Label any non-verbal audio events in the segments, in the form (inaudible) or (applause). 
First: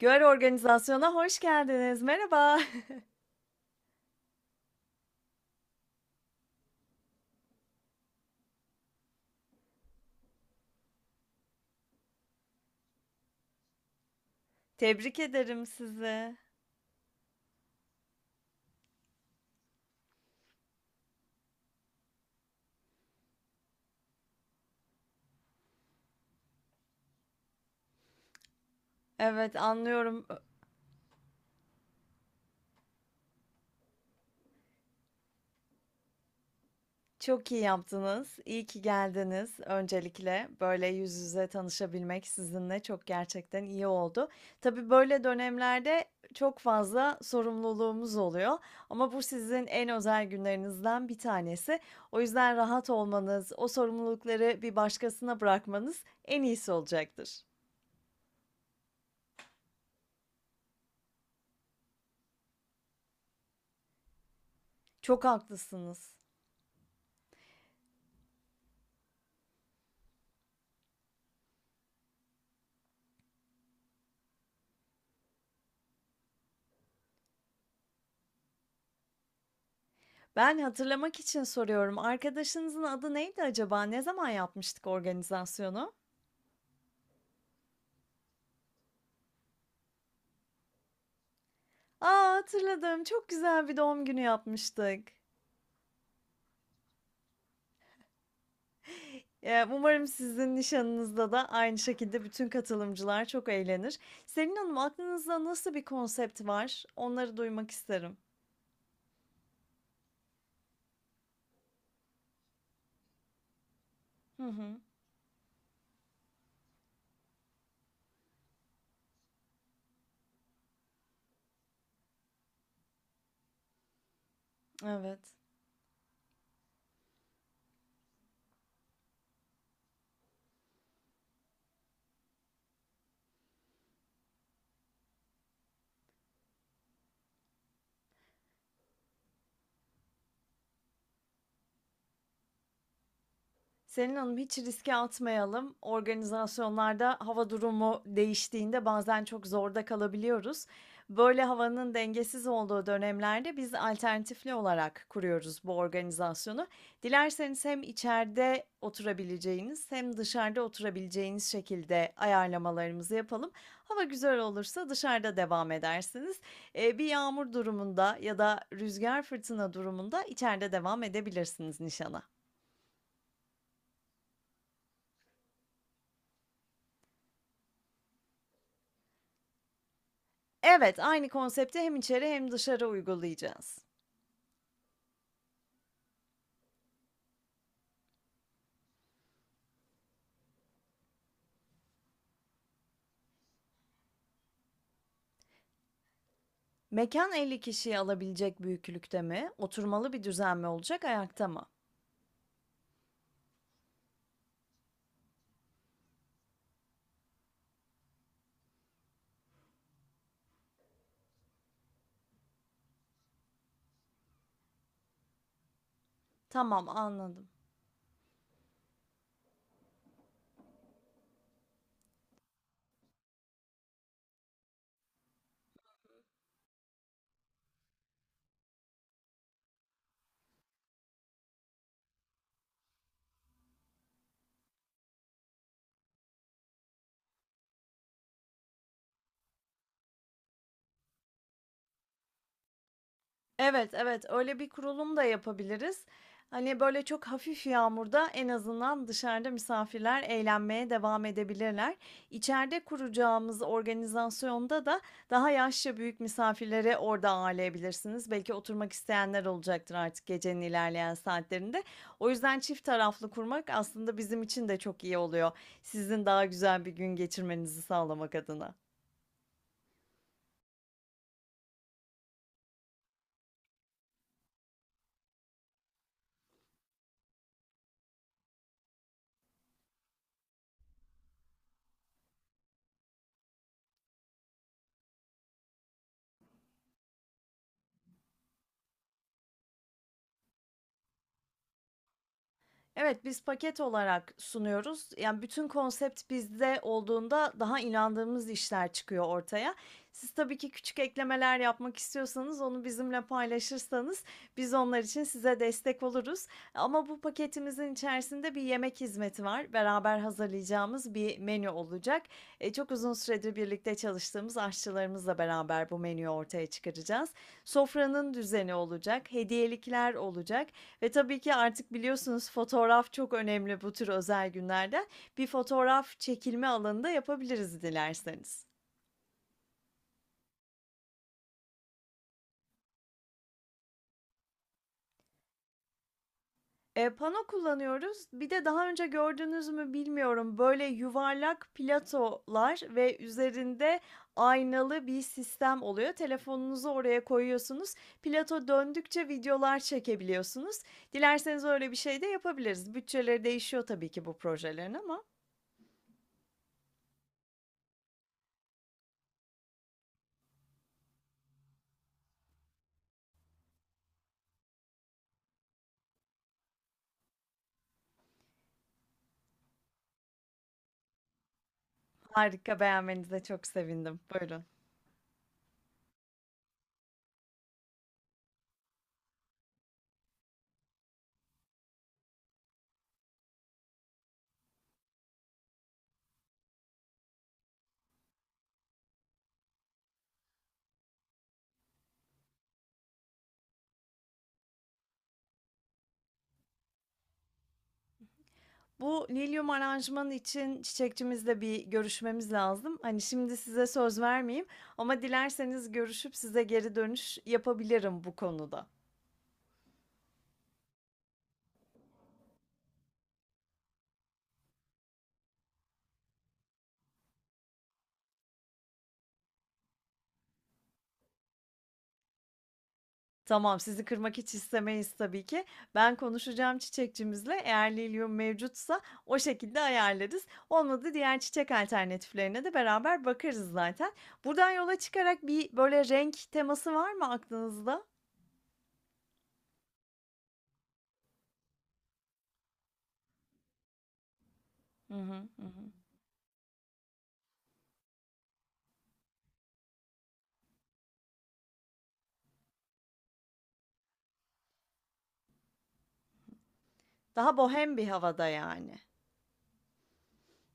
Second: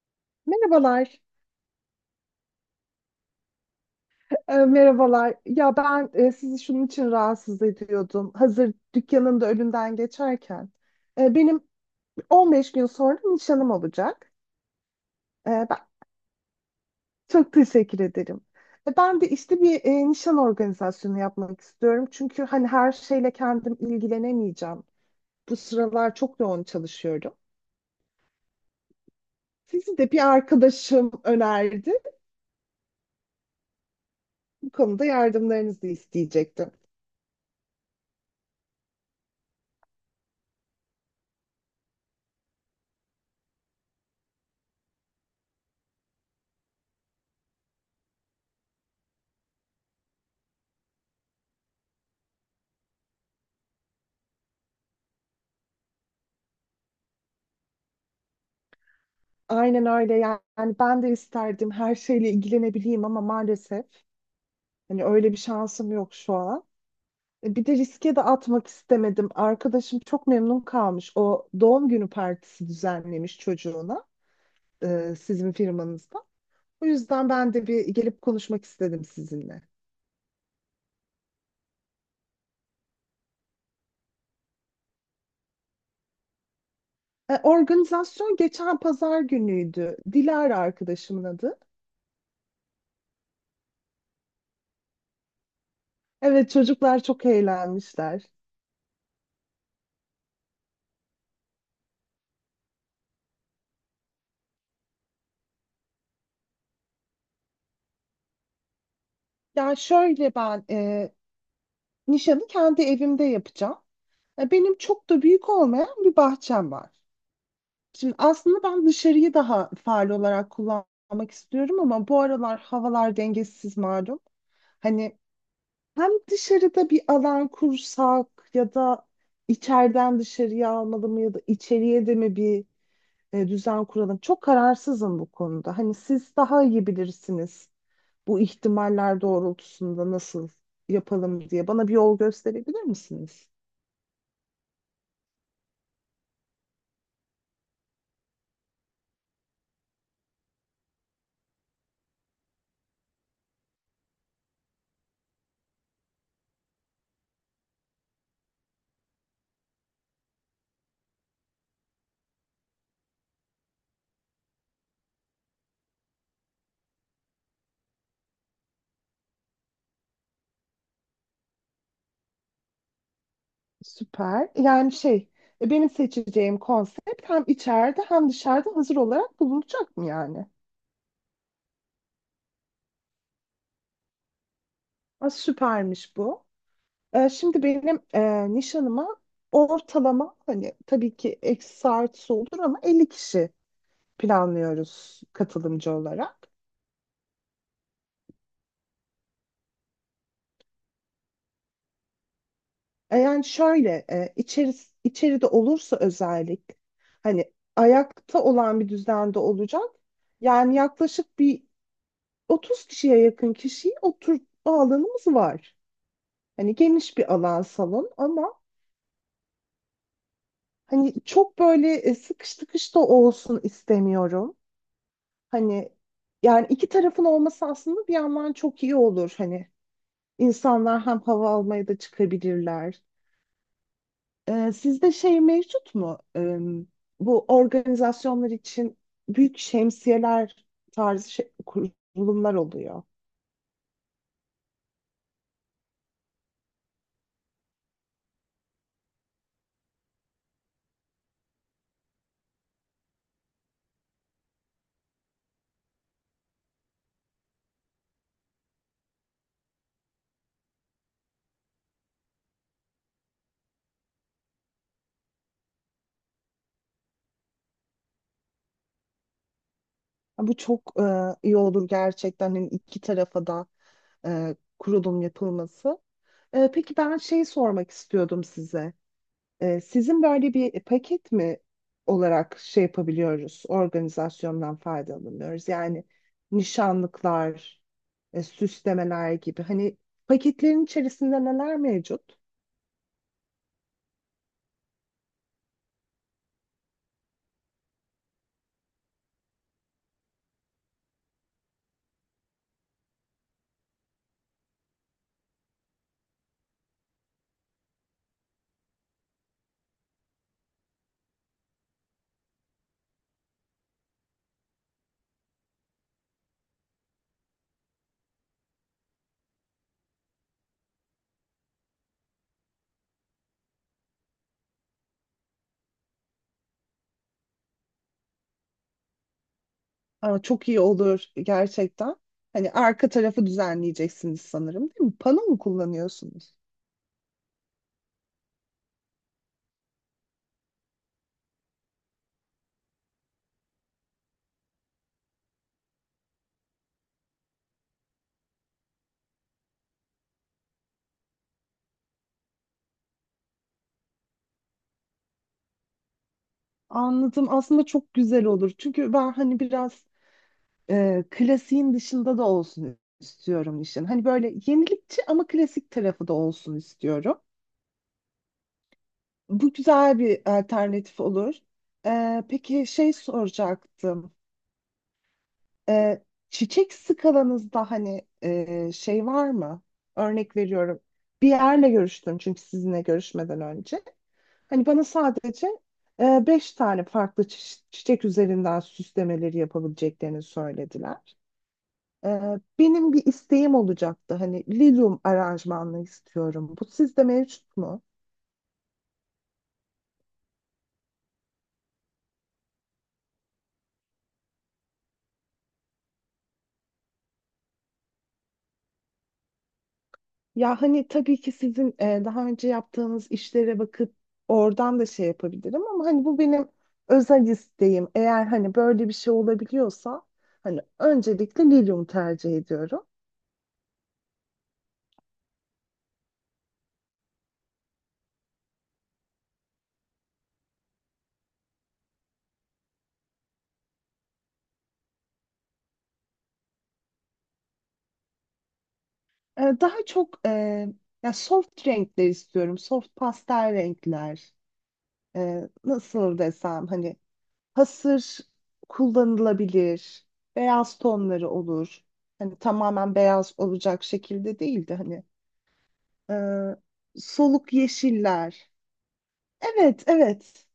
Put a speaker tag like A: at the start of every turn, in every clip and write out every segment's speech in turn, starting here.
A: Gör organizasyona
B: Merhabalar.
A: hoş geldiniz. Merhaba.
B: Merhabalar. Ya ben sizi şunun için rahatsız ediyordum. Hazır dükkanın da önünden geçerken. Benim 15 gün sonra nişanım olacak.
A: (laughs) Tebrik ederim
B: Ben
A: sizi.
B: çok teşekkür ederim. Ben de işte bir nişan organizasyonu yapmak istiyorum. Çünkü hani her şeyle kendim ilgilenemeyeceğim. Bu sıralar çok yoğun çalışıyorum.
A: Evet,
B: Sizi de
A: anlıyorum.
B: bir arkadaşım önerdi. Bu konuda yardımlarınızı isteyecektim.
A: Çok iyi yaptınız. İyi ki geldiniz öncelikle. Böyle yüz yüze tanışabilmek sizinle çok gerçekten iyi oldu. Tabii böyle dönemlerde çok fazla sorumluluğumuz oluyor ama bu sizin en özel günlerinizden bir tanesi. O yüzden rahat olmanız, o sorumlulukları bir başkasına bırakmanız en iyisi olacaktır.
B: Aynen öyle yani, ben de isterdim her şeyle ilgilenebileyim ama maalesef hani
A: Çok
B: öyle bir şansım yok
A: haklısınız.
B: şu an. Bir de riske de atmak istemedim. Arkadaşım çok memnun kalmış. O doğum günü partisi düzenlemiş çocuğuna sizin firmanızda. O yüzden ben de bir gelip konuşmak istedim sizinle.
A: Ben hatırlamak için soruyorum. Arkadaşınızın adı neydi acaba? Ne zaman yapmıştık organizasyonu?
B: Organizasyon geçen pazar günüydü. Dilara arkadaşımın adı.
A: A, hatırladım. Çok güzel bir doğum günü yapmıştık.
B: Evet, çocuklar çok eğlenmişler.
A: Umarım sizin nişanınızda da aynı şekilde bütün katılımcılar çok eğlenir. Selin Hanım, aklınızda nasıl bir konsept var? Onları duymak isterim.
B: Yani şöyle, ben nişanı kendi evimde yapacağım.
A: Hı
B: Benim
A: hı.
B: çok da büyük olmayan bir bahçem var. Şimdi aslında ben dışarıyı daha faal olarak kullanmak istiyorum ama bu aralar havalar dengesiz malum. Hani
A: Evet.
B: hem dışarıda bir alan kursak ya da içeriden dışarıya almalı mı ya da içeriye de mi bir düzen kuralım? Çok kararsızım bu konuda. Hani siz daha iyi bilirsiniz bu ihtimaller doğrultusunda nasıl yapalım diye. Bana bir yol gösterebilir misiniz?
A: Selin Hanım hiç riske atmayalım. Organizasyonlarda hava durumu değiştiğinde bazen çok zorda kalabiliyoruz. Böyle havanın dengesiz olduğu dönemlerde biz alternatifli olarak kuruyoruz bu organizasyonu. Dilerseniz hem içeride oturabileceğiniz hem dışarıda oturabileceğiniz şekilde ayarlamalarımızı yapalım. Hava güzel olursa dışarıda devam edersiniz. Bir yağmur durumunda ya da rüzgar fırtına durumunda içeride devam edebilirsiniz nişana.
B: Süper. Yani şey, benim seçeceğim konsept hem içeride hem dışarıda hazır olarak bulunacak mı yani?
A: Evet, aynı konsepti hem içeri hem dışarı uygulayacağız.
B: Aa, süpermiş bu. Şimdi benim nişanıma ortalama, hani tabii ki eksi artısı olur ama, 50 kişi planlıyoruz katılımcı olarak.
A: Mekan 50 kişiyi alabilecek büyüklükte mi? Oturmalı bir düzen mi olacak, ayakta mı?
B: Yani şöyle, içeride olursa özellik hani ayakta olan bir düzende olacak. Yani yaklaşık bir 30 kişiye yakın kişiyi oturtma alanımız var. Hani
A: Tamam,
B: geniş bir
A: anladım.
B: alan salon ama hani çok böyle sıkış tıkış da olsun istemiyorum. Hani yani iki tarafın olması aslında bir yandan çok iyi olur. Hani insanlar hem hava almaya da çıkabilirler. Sizde şey mevcut mu? Bu organizasyonlar için büyük şemsiyeler tarzı kurulumlar oluyor.
A: Evet, evet, öyle bir kurulum da yapabiliriz. Hani, böyle, çok hafif yağmurda en azından dışarıda misafirler eğlenmeye devam edebilirler. İçeride kuracağımız organizasyonda da daha yaşça büyük misafirleri orada ağırlayabilirsiniz. Belki oturmak isteyenler olacaktır artık gecenin ilerleyen saatlerinde. O yüzden çift taraflı kurmak aslında bizim için de çok iyi oluyor. Sizin daha güzel bir gün geçirmenizi sağlamak adına.
B: Ha, bu çok iyi olur gerçekten. Hani iki tarafa da kurulum yapılması. Peki, ben şeyi sormak istiyordum size. Sizin böyle bir paket mi olarak şey yapabiliyoruz, organizasyondan faydalanıyoruz? Yani nişanlıklar, süslemeler gibi. Hani paketlerin içerisinde neler mevcut?
A: Evet, biz paket olarak sunuyoruz. Yani, bütün konsept bizde olduğunda daha inandığımız işler çıkıyor ortaya. Siz tabii ki küçük eklemeler yapmak istiyorsanız onu bizimle paylaşırsanız biz onlar için size destek oluruz. Ama bu paketimizin içerisinde bir yemek hizmeti var. Beraber hazırlayacağımız bir menü olacak. Çok uzun süredir birlikte çalıştığımız aşçılarımızla beraber bu menüyü ortaya çıkaracağız. Sofranın düzeni olacak, hediyelikler olacak. Ve tabii ki artık biliyorsunuz fotoğraf çok önemli bu tür özel günlerde. Bir fotoğraf çekilme alanında yapabiliriz dilerseniz.
B: Aa, çok iyi olur gerçekten. Hani arka tarafı düzenleyeceksiniz sanırım, değil mi? Pano mu kullanıyorsunuz?
A: E pano kullanıyoruz. Bir de daha önce gördünüz mü bilmiyorum, böyle yuvarlak platolar ve üzerinde aynalı bir sistem oluyor. Telefonunuzu oraya koyuyorsunuz. Plato döndükçe videolar çekebiliyorsunuz. Dilerseniz öyle bir şey de yapabiliriz. Bütçeleri değişiyor tabii ki bu projelerin ama.
B: Anladım. Aslında çok güzel olur. Çünkü ben hani biraz klasiğin dışında da olsun istiyorum işin. Hani böyle yenilikçi ama klasik tarafı da olsun istiyorum. Bu güzel bir alternatif olur.
A: Harika,
B: Peki, şey
A: beğenmenize çok sevindim.
B: soracaktım.
A: Buyurun.
B: E, Çiçek skalanızda hani şey var mı? Örnek veriyorum. Bir yerle görüştüm çünkü sizinle görüşmeden önce. Hani bana sadece beş tane farklı çiçek üzerinden süslemeleri yapabileceklerini söylediler. Benim bir isteğim olacaktı. Hani lilyum aranjmanını istiyorum. Bu sizde mevcut mu?
A: Bu lilyum aranjmanı için çiçekçimizle bir görüşmemiz lazım. Hani şimdi size söz vermeyeyim ama dilerseniz görüşüp size geri dönüş yapabilirim bu konuda.
B: Ya hani tabii ki sizin daha önce yaptığınız işlere bakıp oradan da şey yapabilirim ama hani bu benim özel isteğim. Eğer hani böyle bir şey olabiliyorsa, hani öncelikle lilyum tercih ediyorum.
A: Tamam, sizi kırmak hiç istemeyiz tabii ki. Ben konuşacağım çiçekçimizle. Eğer lilyum mevcutsa o şekilde ayarlarız. Olmadı diğer çiçek alternatiflerine de beraber bakarız zaten. Buradan yola çıkarak bir böyle renk teması var mı aklınızda?
B: Daha çok ya soft renkler istiyorum. Soft pastel renkler.
A: Hı hı, hı hı.
B: Nasıl desem hani hasır kullanılabilir. Beyaz tonları olur. Hani tamamen beyaz olacak şekilde değil de hani
A: Daha
B: soluk
A: bohem bir havada
B: yeşiller.
A: yani.
B: Evet, evet.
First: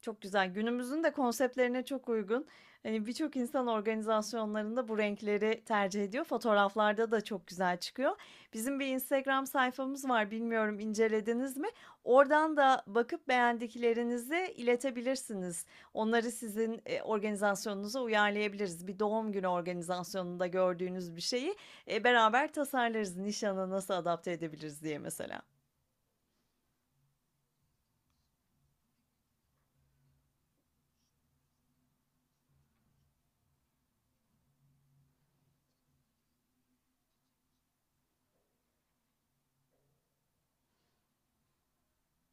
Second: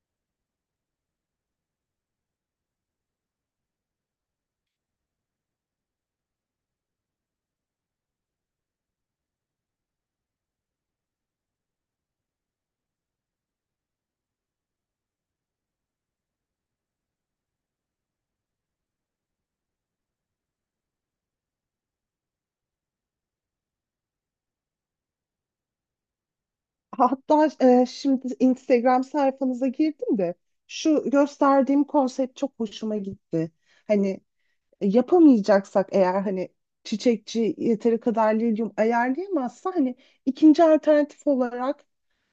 A: Çok güzel. Günümüzün de konseptlerine çok uygun. Hani, birçok insan organizasyonlarında bu renkleri tercih ediyor. Fotoğraflarda da çok güzel çıkıyor. Bizim bir Instagram sayfamız var. Bilmiyorum incelediniz mi? Oradan da bakıp beğendiklerinizi iletebilirsiniz. Onları sizin, organizasyonunuza uyarlayabiliriz. Bir doğum günü organizasyonunda gördüğünüz bir şeyi, beraber tasarlarız. Nişana nasıl adapte edebiliriz diye mesela.
B: Hatta şimdi Instagram sayfanıza girdim de şu gösterdiğim konsept çok hoşuma gitti. Hani, yapamayacaksak eğer, hani çiçekçi yeteri kadar lilyum ayarlayamazsa, hani ikinci alternatif olarak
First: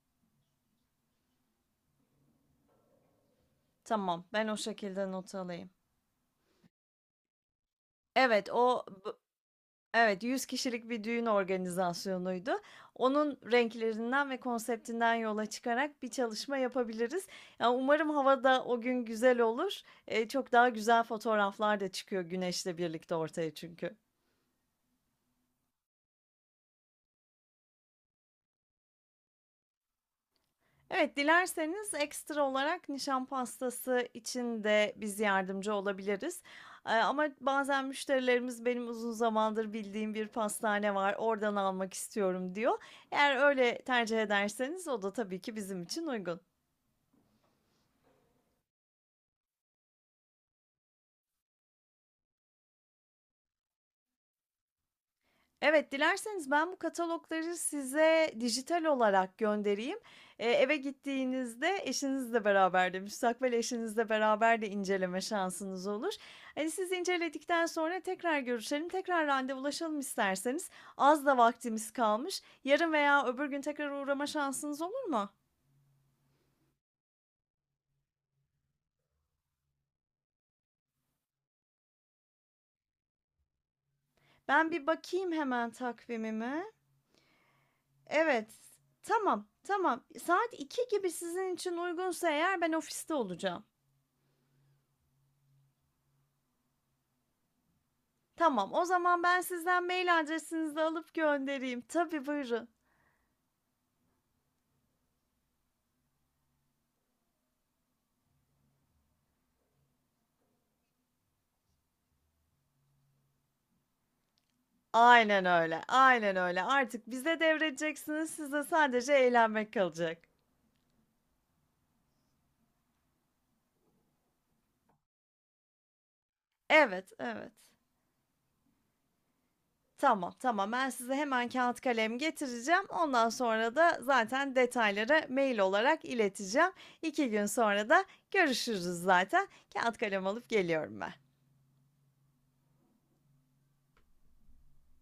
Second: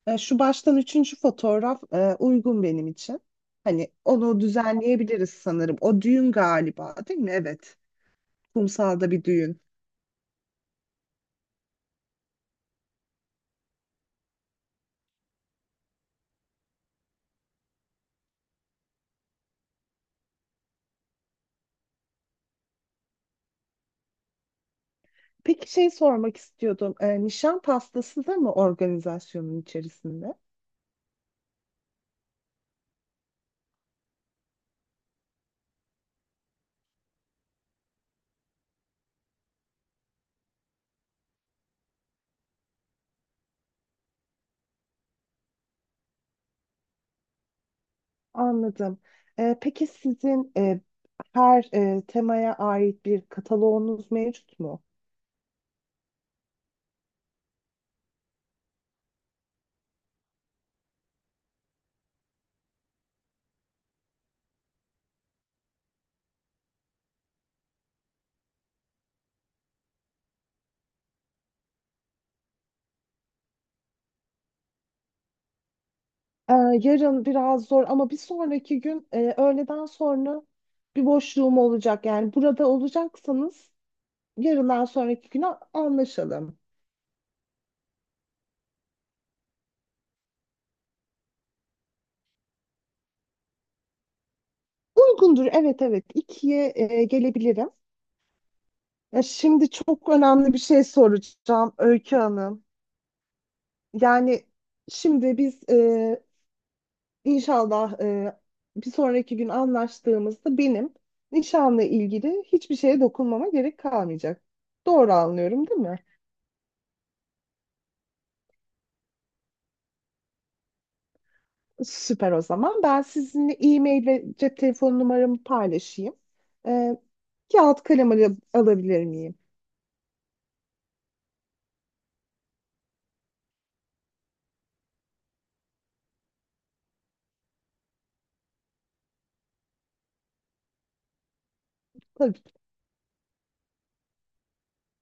B: şu baştan üçüncü fotoğraf uygun benim için. Hani
A: Tamam,
B: onu
A: ben o şekilde
B: düzenleyebiliriz
A: not alayım.
B: sanırım. O düğün galiba, değil mi? Evet.
A: Evet, o
B: Kumsalda bir düğün.
A: Evet, 100 kişilik bir düğün organizasyonuydu. Onun renklerinden ve konseptinden yola çıkarak bir çalışma yapabiliriz. Ya, umarım havada o gün güzel olur. Çok daha güzel fotoğraflar da çıkıyor güneşle birlikte ortaya çünkü.
B: Peki, şey sormak istiyordum. Nişan pastası da mı organizasyonun içerisinde?
A: Evet, dilerseniz ekstra olarak nişan pastası için de biz yardımcı olabiliriz. Ama bazen müşterilerimiz benim uzun zamandır bildiğim bir pastane var, oradan almak istiyorum diyor. Eğer öyle tercih ederseniz o da tabii ki bizim için uygun.
B: Anladım. Peki sizin her temaya ait bir kataloğunuz mevcut mu?
A: Evet, dilerseniz ben bu katalogları size dijital olarak göndereyim. Eve gittiğinizde eşinizle beraber de, müstakbel eşinizle beraber de inceleme şansınız olur. Hani, siz inceledikten sonra tekrar görüşelim, tekrar randevulaşalım isterseniz. Az da vaktimiz kalmış. Yarın veya öbür gün tekrar uğrama şansınız olur mu?
B: Ee, Yarın biraz zor ama bir sonraki gün öğleden sonra bir boşluğum olacak. Yani burada olacaksanız
A: Ben
B: yarından
A: bir
B: sonraki
A: bakayım
B: güne
A: hemen
B: anlaşalım.
A: takvimime. Evet, tamam, tamam. Saat 2 gibi sizin için uygunsa eğer ben ofiste olacağım.
B: Uygundur. Evet, evet. 2'ye gelebilirim.
A: Tamam, o zaman
B: Ya,
A: ben
B: şimdi
A: sizden
B: çok
A: mail
B: önemli bir
A: adresinizi
B: şey
A: alıp
B: soracağım
A: göndereyim.
B: Öykü
A: Tabii,
B: Hanım.
A: buyurun.
B: Yani şimdi biz inşallah bir sonraki gün anlaştığımızda benim nişanla ilgili hiçbir şeye dokunmama gerek kalmayacak. Doğru
A: Aynen
B: anlıyorum, değil
A: öyle,
B: mi?
A: aynen öyle. Artık bize devredeceksiniz, size sadece eğlenmek kalacak.
B: Süper o zaman. Ben sizinle e-mail ve cep telefonu numaramı paylaşayım. E,
A: Evet, evet.
B: Kağıt kalem alabilir miyim?
A: Tamam, tamam. Ben size hemen kâğıt kalem getireceğim. Ondan sonra da zaten detayları mail olarak ileteceğim. 2 gün sonra da görüşürüz zaten. Kâğıt kalem alıp geliyorum ben.
B: Tabii.